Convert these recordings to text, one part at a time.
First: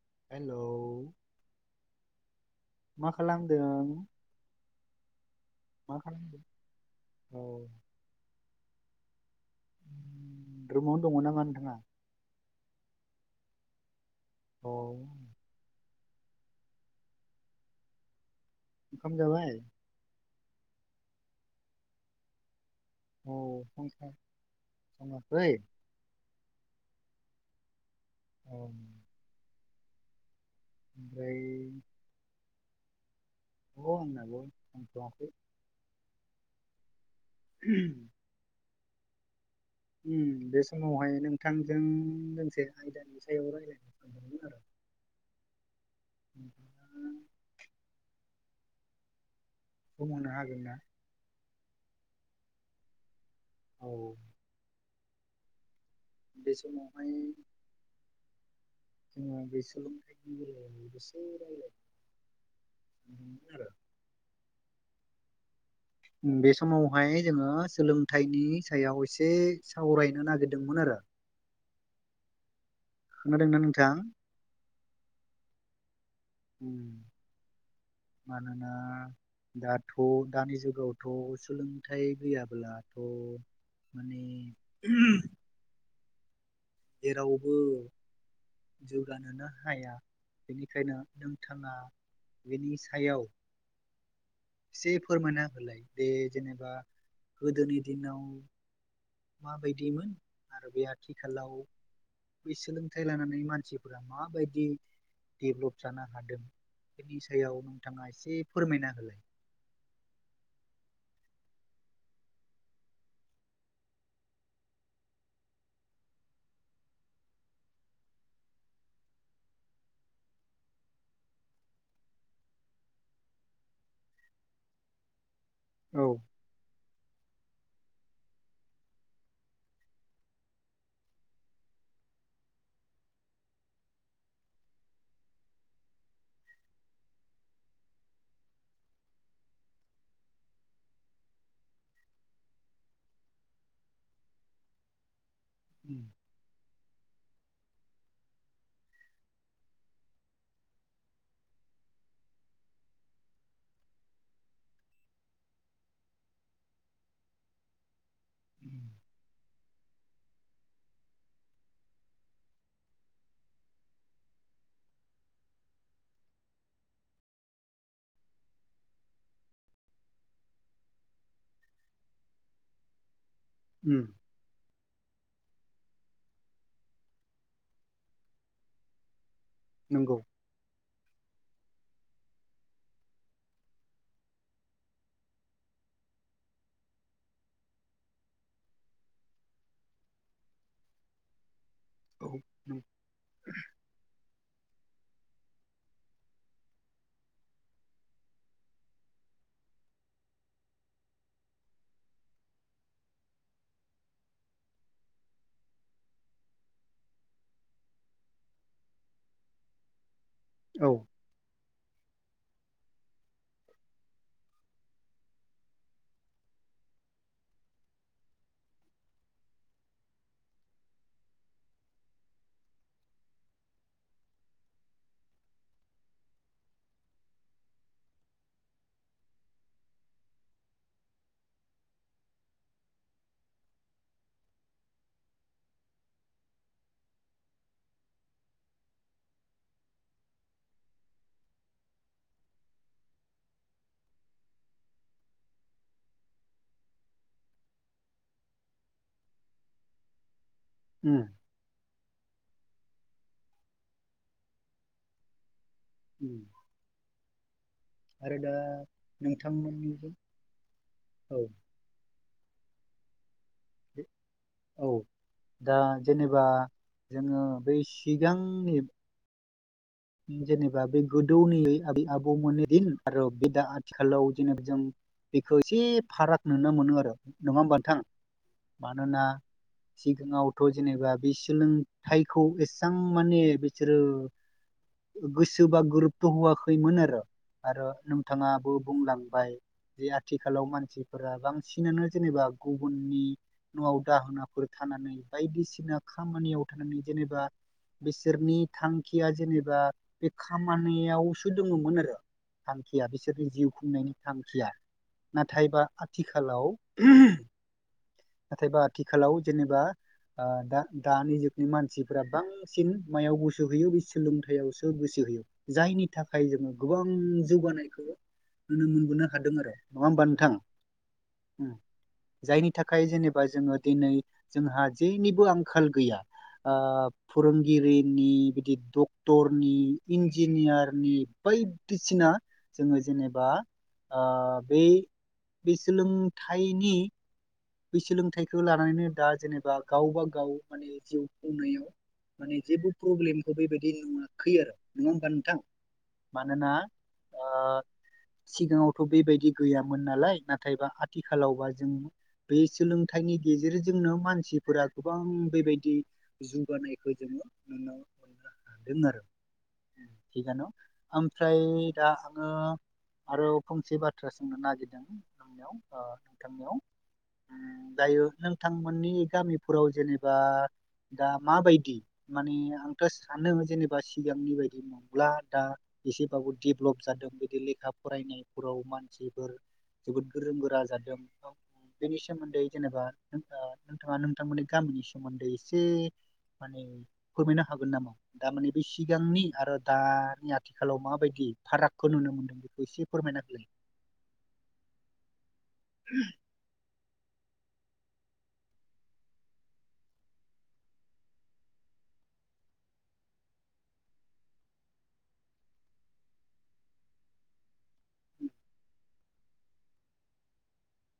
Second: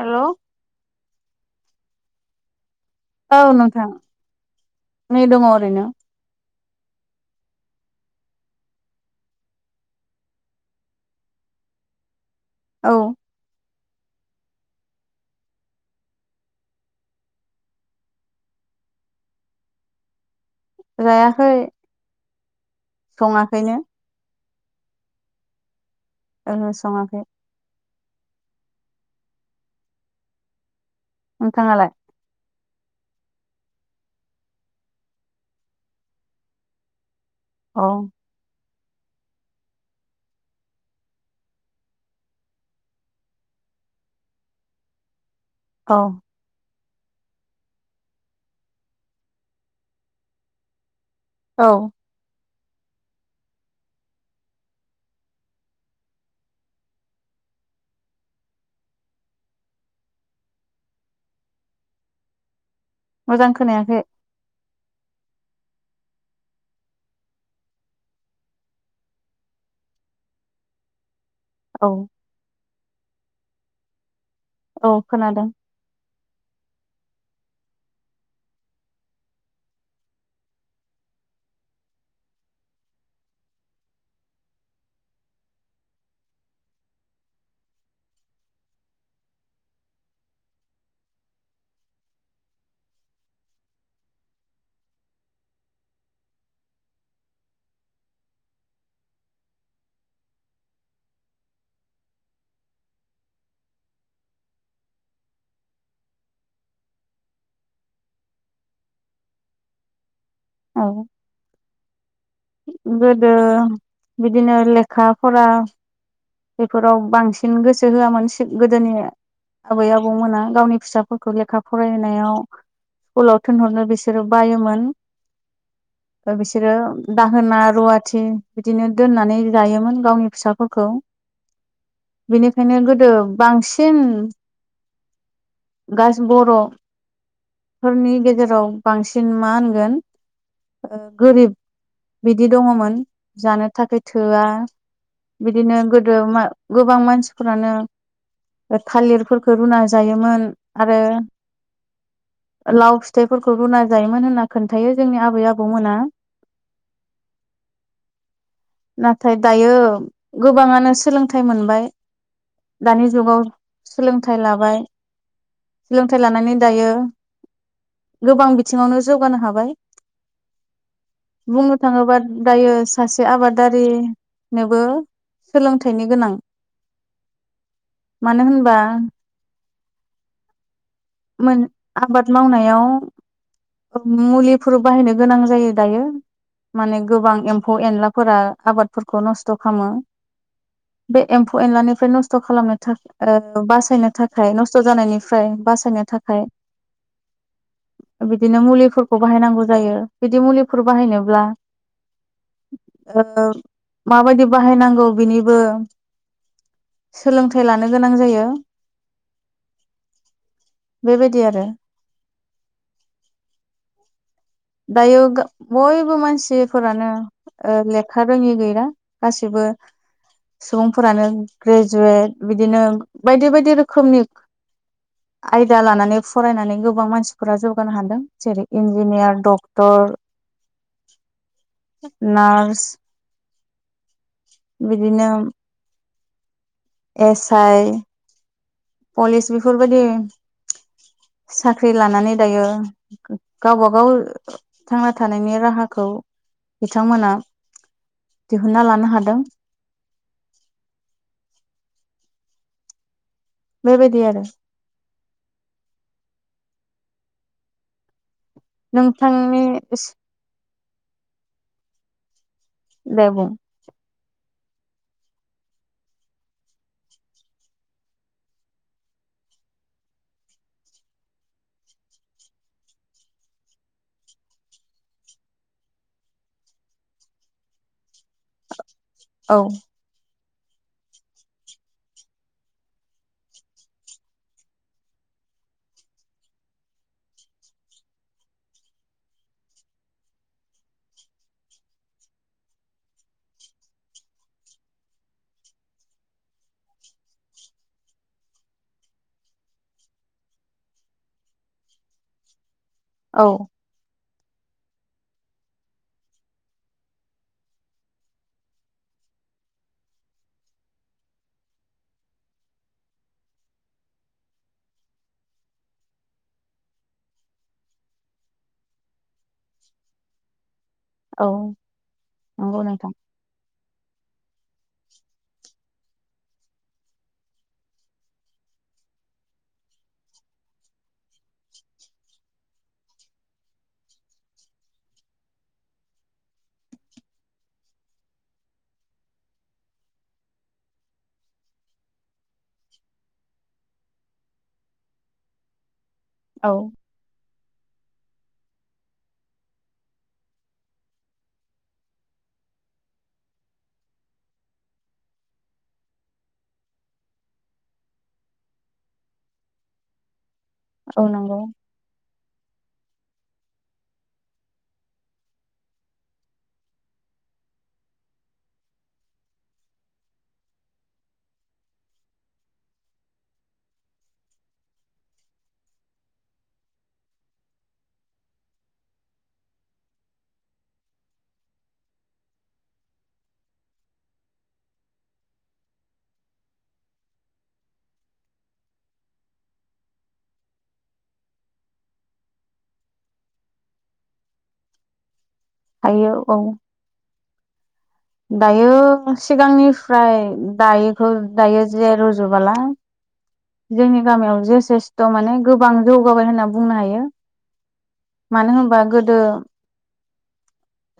हेल' hello. मा औ नोंथां खालामदों? नै दङ। ओरैनो मा खालामदों औ। रुमावनो दङ नामा नोंथाङा? औ। औ। ओंखाम जाबाय? जायाखै। औ सङाखैनो [inaudible] ओहो सङाखै। ओं। नोंथाङा लाय? अ आंनाबो संथ'वाखै। औ। उम बे समावहाय नोंथांजों दोंसे आयदानि सायाव राय्लायनो सानदोंमोन आरो। [unintelligible] औ। नोंथाङा बुंनो हागोन ना? औ। औ। बे समावहाय जोंहा [unintelligible] मोजां खोनायाखै। बे समावहाय जोङो सोलोंथाइनि सायाव एसे सावरायनो नागोरदोंमोन आरो। [unintelligible] औ। खोनादोंना नोंथां? औ खोनादों। उम मानोना दाथ' दानि जुगावथ' सोलोंथाइ गैयाबोलाथ'। माने [unintelligible] जेरावबो। जौगानोनो हाया बेनिखायनो नोंथाङा। बेनि सायाव। एसे फोरमायना होलाय बे जेनेबा गोदोनि दिनाव। माबायदिमोन आरो बे आथिखालाव बै सोलोंथाइ लानानै मानसिफोरा माबायदि। डेभ्लप जानो हादों बेनि सायाव नोंथाङा एसे फोरमायना होलाय। [unintelligible] औ। गोदो बिदिनो लेखा फरा। बेफोराव बांसिन गोसो होआमोन सिब गोदोनि आबै-आबौमोना गावनि फिसाफोरखौ लेखा फरायहोनायाव। स्कुलाव थोनहरनो बिसोरो बायोमोन दा बिसोरो दाहोना रुवाथि बिदिनो दोननानै जायोमोन गावनि फिसाफोरखौ बेनिखायनो गोदो बांसिन गास बर' फोरनि गेजेराव बांसिन मा होनगोन ओ गोरिब बिदि दङमोन जानो थाखाय थोया बिदिनो उम गोदो मा गोबां मानसिफोरानो ओ थालिरफोरखो रुना जायोमोन आरो, लाव फिथाइफोरखौ रुना जायोमोन होनना खोन्थायो जोंनि आबै आबौमोना [inaudible] नाथाय दायो गोबाङानो सोलोंथाइ मोनबाय दानि जुगाव सोलोंथाइ लाबाय सोलोंथाइ लानानै दायो गोबां बिथिङावनो जौगानो हाबाय बुंनो थाङोबा दायो सास से आबादारि उम नोबो सोलों थाइनि गोनां मानो होनबा नंगौ। मोन आबाद मावनायाव ओ मुलिफोर बाहायनो गोनां जायो दायो। माने गोबां एम्फौ एनलाफोरा आबादफोरखौ नस्थ' खामो। बे एम्फौ एनलानि फ्राय औ नस्थ' खालामनो नों थाख ओ बासायनो थाखाय नस्थ' जानायनिफ्राय बासायनो थाखाय बिदिनो मुलिफोरखौ बाहायनांगौ जायो बिदि मुलिफोर बाहायनोब्ला ओ माबायदि बाहायनांगौ बिनिबो सोलोंथाइ लानो गोनां जायो। [inaudible] बेबायदि आरो दायो गा बयबो मानसिफोरानो अ लेखा रोङि गैला गासिबो ओ सुबुंफोरानो ग्रेजुवेट बिदिनो बायदि-बायदि रोखोमनि आयदा लानानै फरायनानै गोबां मानसिफोरा जौगानो हादों जेरै- इन्जिनियार डक्टर नार्स बिदिनो एस आइ पलिस बेफोरबायदि [inaudible] साख्रि लानानै दायो गावबा गाव थांना थानायनि राहाखौ बिथांमोना दिहुनना लानो हादों। उम बेबायदि आरो उम आरो दा नोंथांनि नोंथांमोननिथिं औ दे बुं [inaudible] औ दा जेनेबा जोङो बै सिगांनि जेनेबा बे गोदौनि आबै आबौमोननि दिन आरो बे दा आथिखालाव जेनेबा जों बेखौ एसे फाराग नुनो मोनो आरो नङा होमबा नोंथां? मानोना औ सिगाङाव थ' जेनेबा बे सोलोंथाइखौ एसां माने बिसोरो गोसो बा गोरोबत' होआखैमोन आरो। आरो नोंथाङाबो बुंलांबाय जे आथिखालाव मानसिफोरा बांसिनानो जेनेबा गुबुननि न'आव दाहोनाफोर था नानै बायदिसिना खामानियाव थानानै जेनेबा बिसोरनि थांखिया जेने बा बे खामानियावसो दङमोन आरो थांखिया बिसोरनि औ जिउ खुंनायनि थांखिया नाथायबा आथिखालाव नाथायबा आथिखालाव जेनेबा ओ दा दानि जुगनि मानसिफोरा बांसिन मायाव गोसो होयो बे सोलों थायावसो गोसो होयो जायनि थाखाय जोङो गोबां जौगानायखौ नुनो मोनबोनो हादों आरो नङा होमबा नोंथां? औ उम जायनि नंगौ थाखाय नोंथां जेनेबा जोङो दिनै जोंहा जेनिबो आंखाल गैया। अ फोरोंगिरिनि बिदि दक टरनि इन्जिनियारनि बायदिसिना जोङो जेनेबा अ बे बे सोलोंथाइनि बे सोलोंथाइखौ लानानैनो दा जेनेबा गावबा गाव माने जिउ खुंनायाव माने जेबो प्रब्लेमखौ बेबायदि नुवाखै आरो नङा होमबा नोंथां? मानोना औ ओ सिगाङावथ' बेबायदि गैयामोन नालाय नाथायबा आथिखालावबा जों बे सोलोंथाइनि गेजेरजोंनो मानसिफोरा गोबां बेबायदि जौगानायखौ जोङो नुनो मोनदों आरो थिगानो। औ नंगौ ओमफ्राय दा आङो आरो फंसे बाथ्रा सोंनो नागिरदों नोंनियाव अ नोंथांनियाव। उम दायो नोंथांमोननि गामिफोराव जेनेबा दा माबादि माने आंथ' सानो जेनेबा सिगांनि बायदि नब्ला दा एसेबाबो डेभलप जादों बिदि लेखा फरायनायफोराव मानसिफोर जोबोद गोरों गोरा जादों। बेनि सोमोन्दै जेनेबा नोंथाङा नोंथांमोननि गामिनि सोमोन्दै एसे माने फोरमायनो हागोन नामा दामाने बे सिगांनि आरो दानि आथिखालाव माबादि? फारागखौ नुनो मोनदों बेखौ एसे फोरमायना होनाय। हायो औ दायो सिगांनिफ्राय दायोखौ दायो जे रुजुबोला जोंनि गामियाव जसेेस्थ' माने गोबां जौगाबाय होनना बुंनो हायो। मानो होनबा गोदो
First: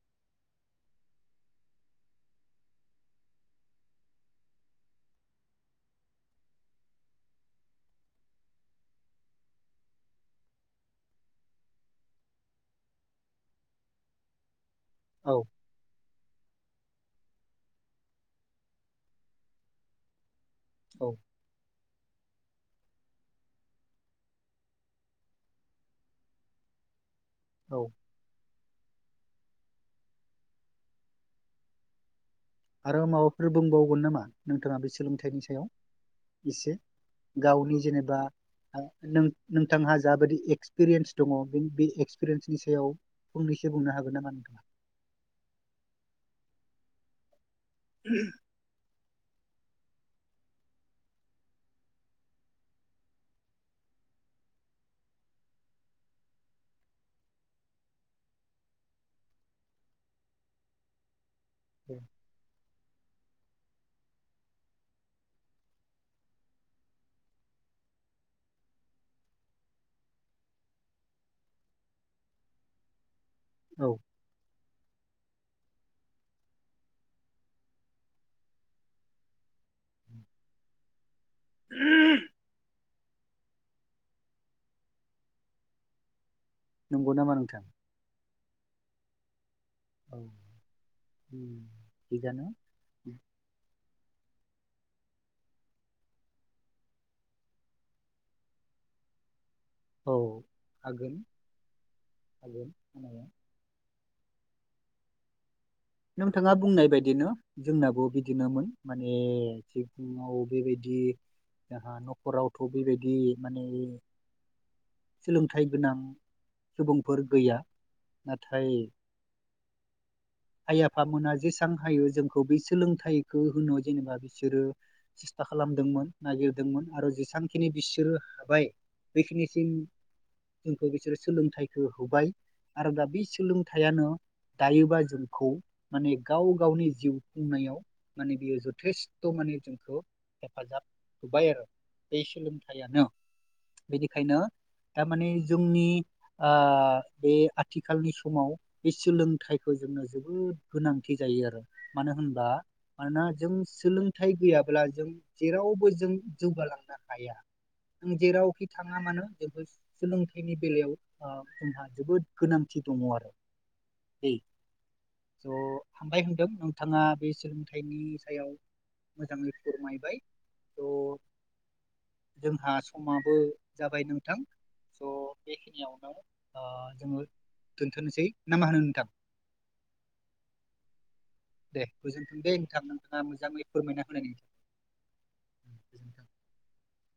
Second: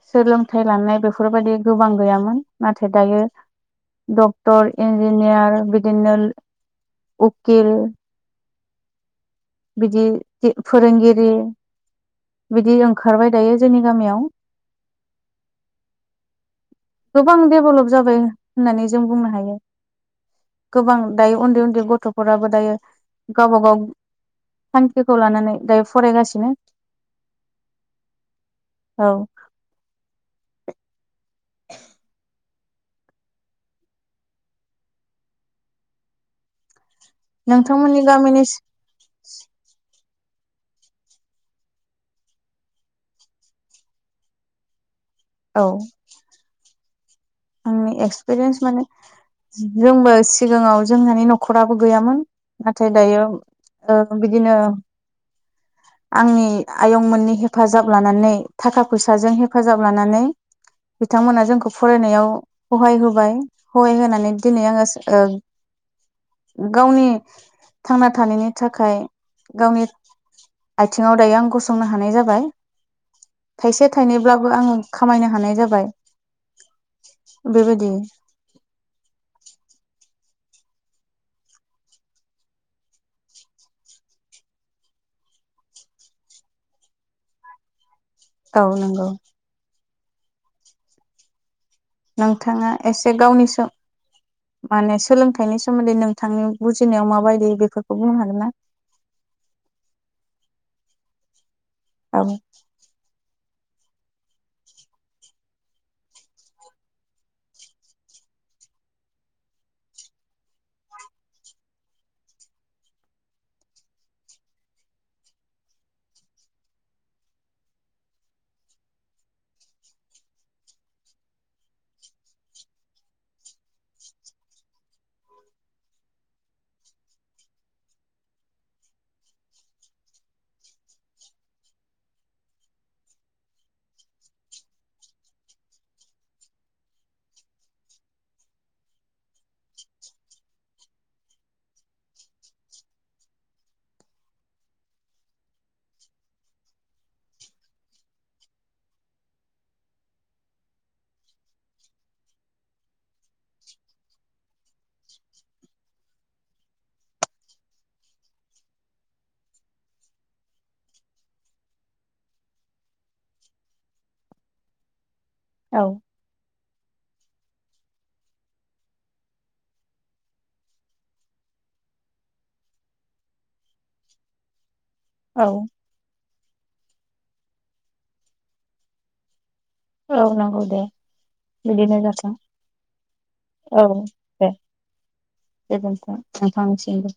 सोलोंथाइ लानाय बेफोरबायदि गोबां गैयामोन नाथाय दायो डक्टर इन्जिनियार बिदिनो उकिल बिदि फोरोंगिरि बिदि ओंखारबाय दायो जोंनि गामियाव। औ गोबां देभेलप जाबाय होननानै जों बुंनो हायो। गोबां औ दायो उन्दै उन्दै गथ'फोराबो दायो गावबा गाव थांखिखौ लानानै दायो फरायगासिनो। औ औ आरो माबाफोर बुंबावगोन नामा नोंथाङा बे सोलोंथाइनि सायाव एसे गावनि नोंथांमोननि जेनेबा गामिनि नोंथांहा जाबादि एक्सपिरियेन्स दङ बे बे एक्सपिरियेन्सनि सायाव फंनैसो बुंनो हागोन नामा नोंथाङा? [inaudible] औ आंनि एक्सपिरियेन्स माने [unintelligible] जोंबो सिगाङाव जोंहानि न'खराबो गैयामोन। नाथाय दायो ओ बिदिनो [inaudible] आंनि आयंमोननि हेफाजाब लानानै थाखा फैसाजों हेफाजाब लानानै बिथांमोना जोंखौ फरायनायाव सहाय होबाय हहाय होनानै दिनै आङो ओ गावनि थांना थानायनि थाखाय गावनि आथिङाव दायो आं गसंनो हानाय जाबाय। थाइसे औ थाइनैब्लाबो आङो खामायनो हानाय जाबाय बेबायदि। [inaudible] नंगौ नामा नोंथां? औ नंगौ। औ उम। थिगानो नोंथाङा एसे गावनिसो माने सोलोंथाइनि सोमोन्दै नोंथांनि बुजिनायाव माबायदि बेफोरखौ बुंनो हागोना? औ हागोन आब'? हागोन [unintelligible] नोंथाङा बुंनाय बायदिनो जोंनाबो बिदिनोमोन माने जे फुङाव बेबायदि दि जोंहा न'खरावथ' बेबायदि माने सोलोंथाइ गोनां सुबुंफोर गैया। नाथाय [inaudible] आइ आफामोना जेसेबां हायो जोंखौ बे सोलोंथाइखौ होनो जेनोबा बिसोरो सेस्था खालाम खालामदोंमोन नागिरदोंमोन आरो जेसेबांखिनि बिसोरो हाबाय बेखिनिसिम जोंखौ बिसोरो सोलोंथाइखौ होबाय आरो दा बे सोलोंथाइयानो दायोबा जों खौ माने गाव गावनि जिउ खुंनायाव माने बियो जथेस्थ' माने जोंखौ हेफाजाब होबाय आरो बे सोलोंथायाइयानो बेनिखायनो थारमाने जोंनि ओ बे आथिखालनि समाव बे सोलोंथाइखौ जोंनो जोबोद गोनांथि जायो आरो। मानो होनबा मानोना जों सोलोंथाइ गैयाब्ला जों जेरावबो जों जौगालांनो हाया। जों जेरावखि थाङा मानो बे सोलोंथाइनि बेलायाव ओ जोंहा जोबोद गोनांथि दङ आरो दै थ' औ हामबाय होनदों नोंथाङा बे सोलोंथाइनि सायाव मोजाङै फोरमायबाय थ' जोंहा समाबो जाबाय नोंथां। स' औ बेखिनियावनो ओ जोङो दोनथ'नोसै ना मा होनो नोंथां? औ नंगौ दे। दे बिदिनो जाथों गोजोनथों दे नोंथां नोंथाङा मोजाङै फोरमायना होनायनि। थाखाय गोजोनथों गोजोन्थों नोंथांनिसिमबो।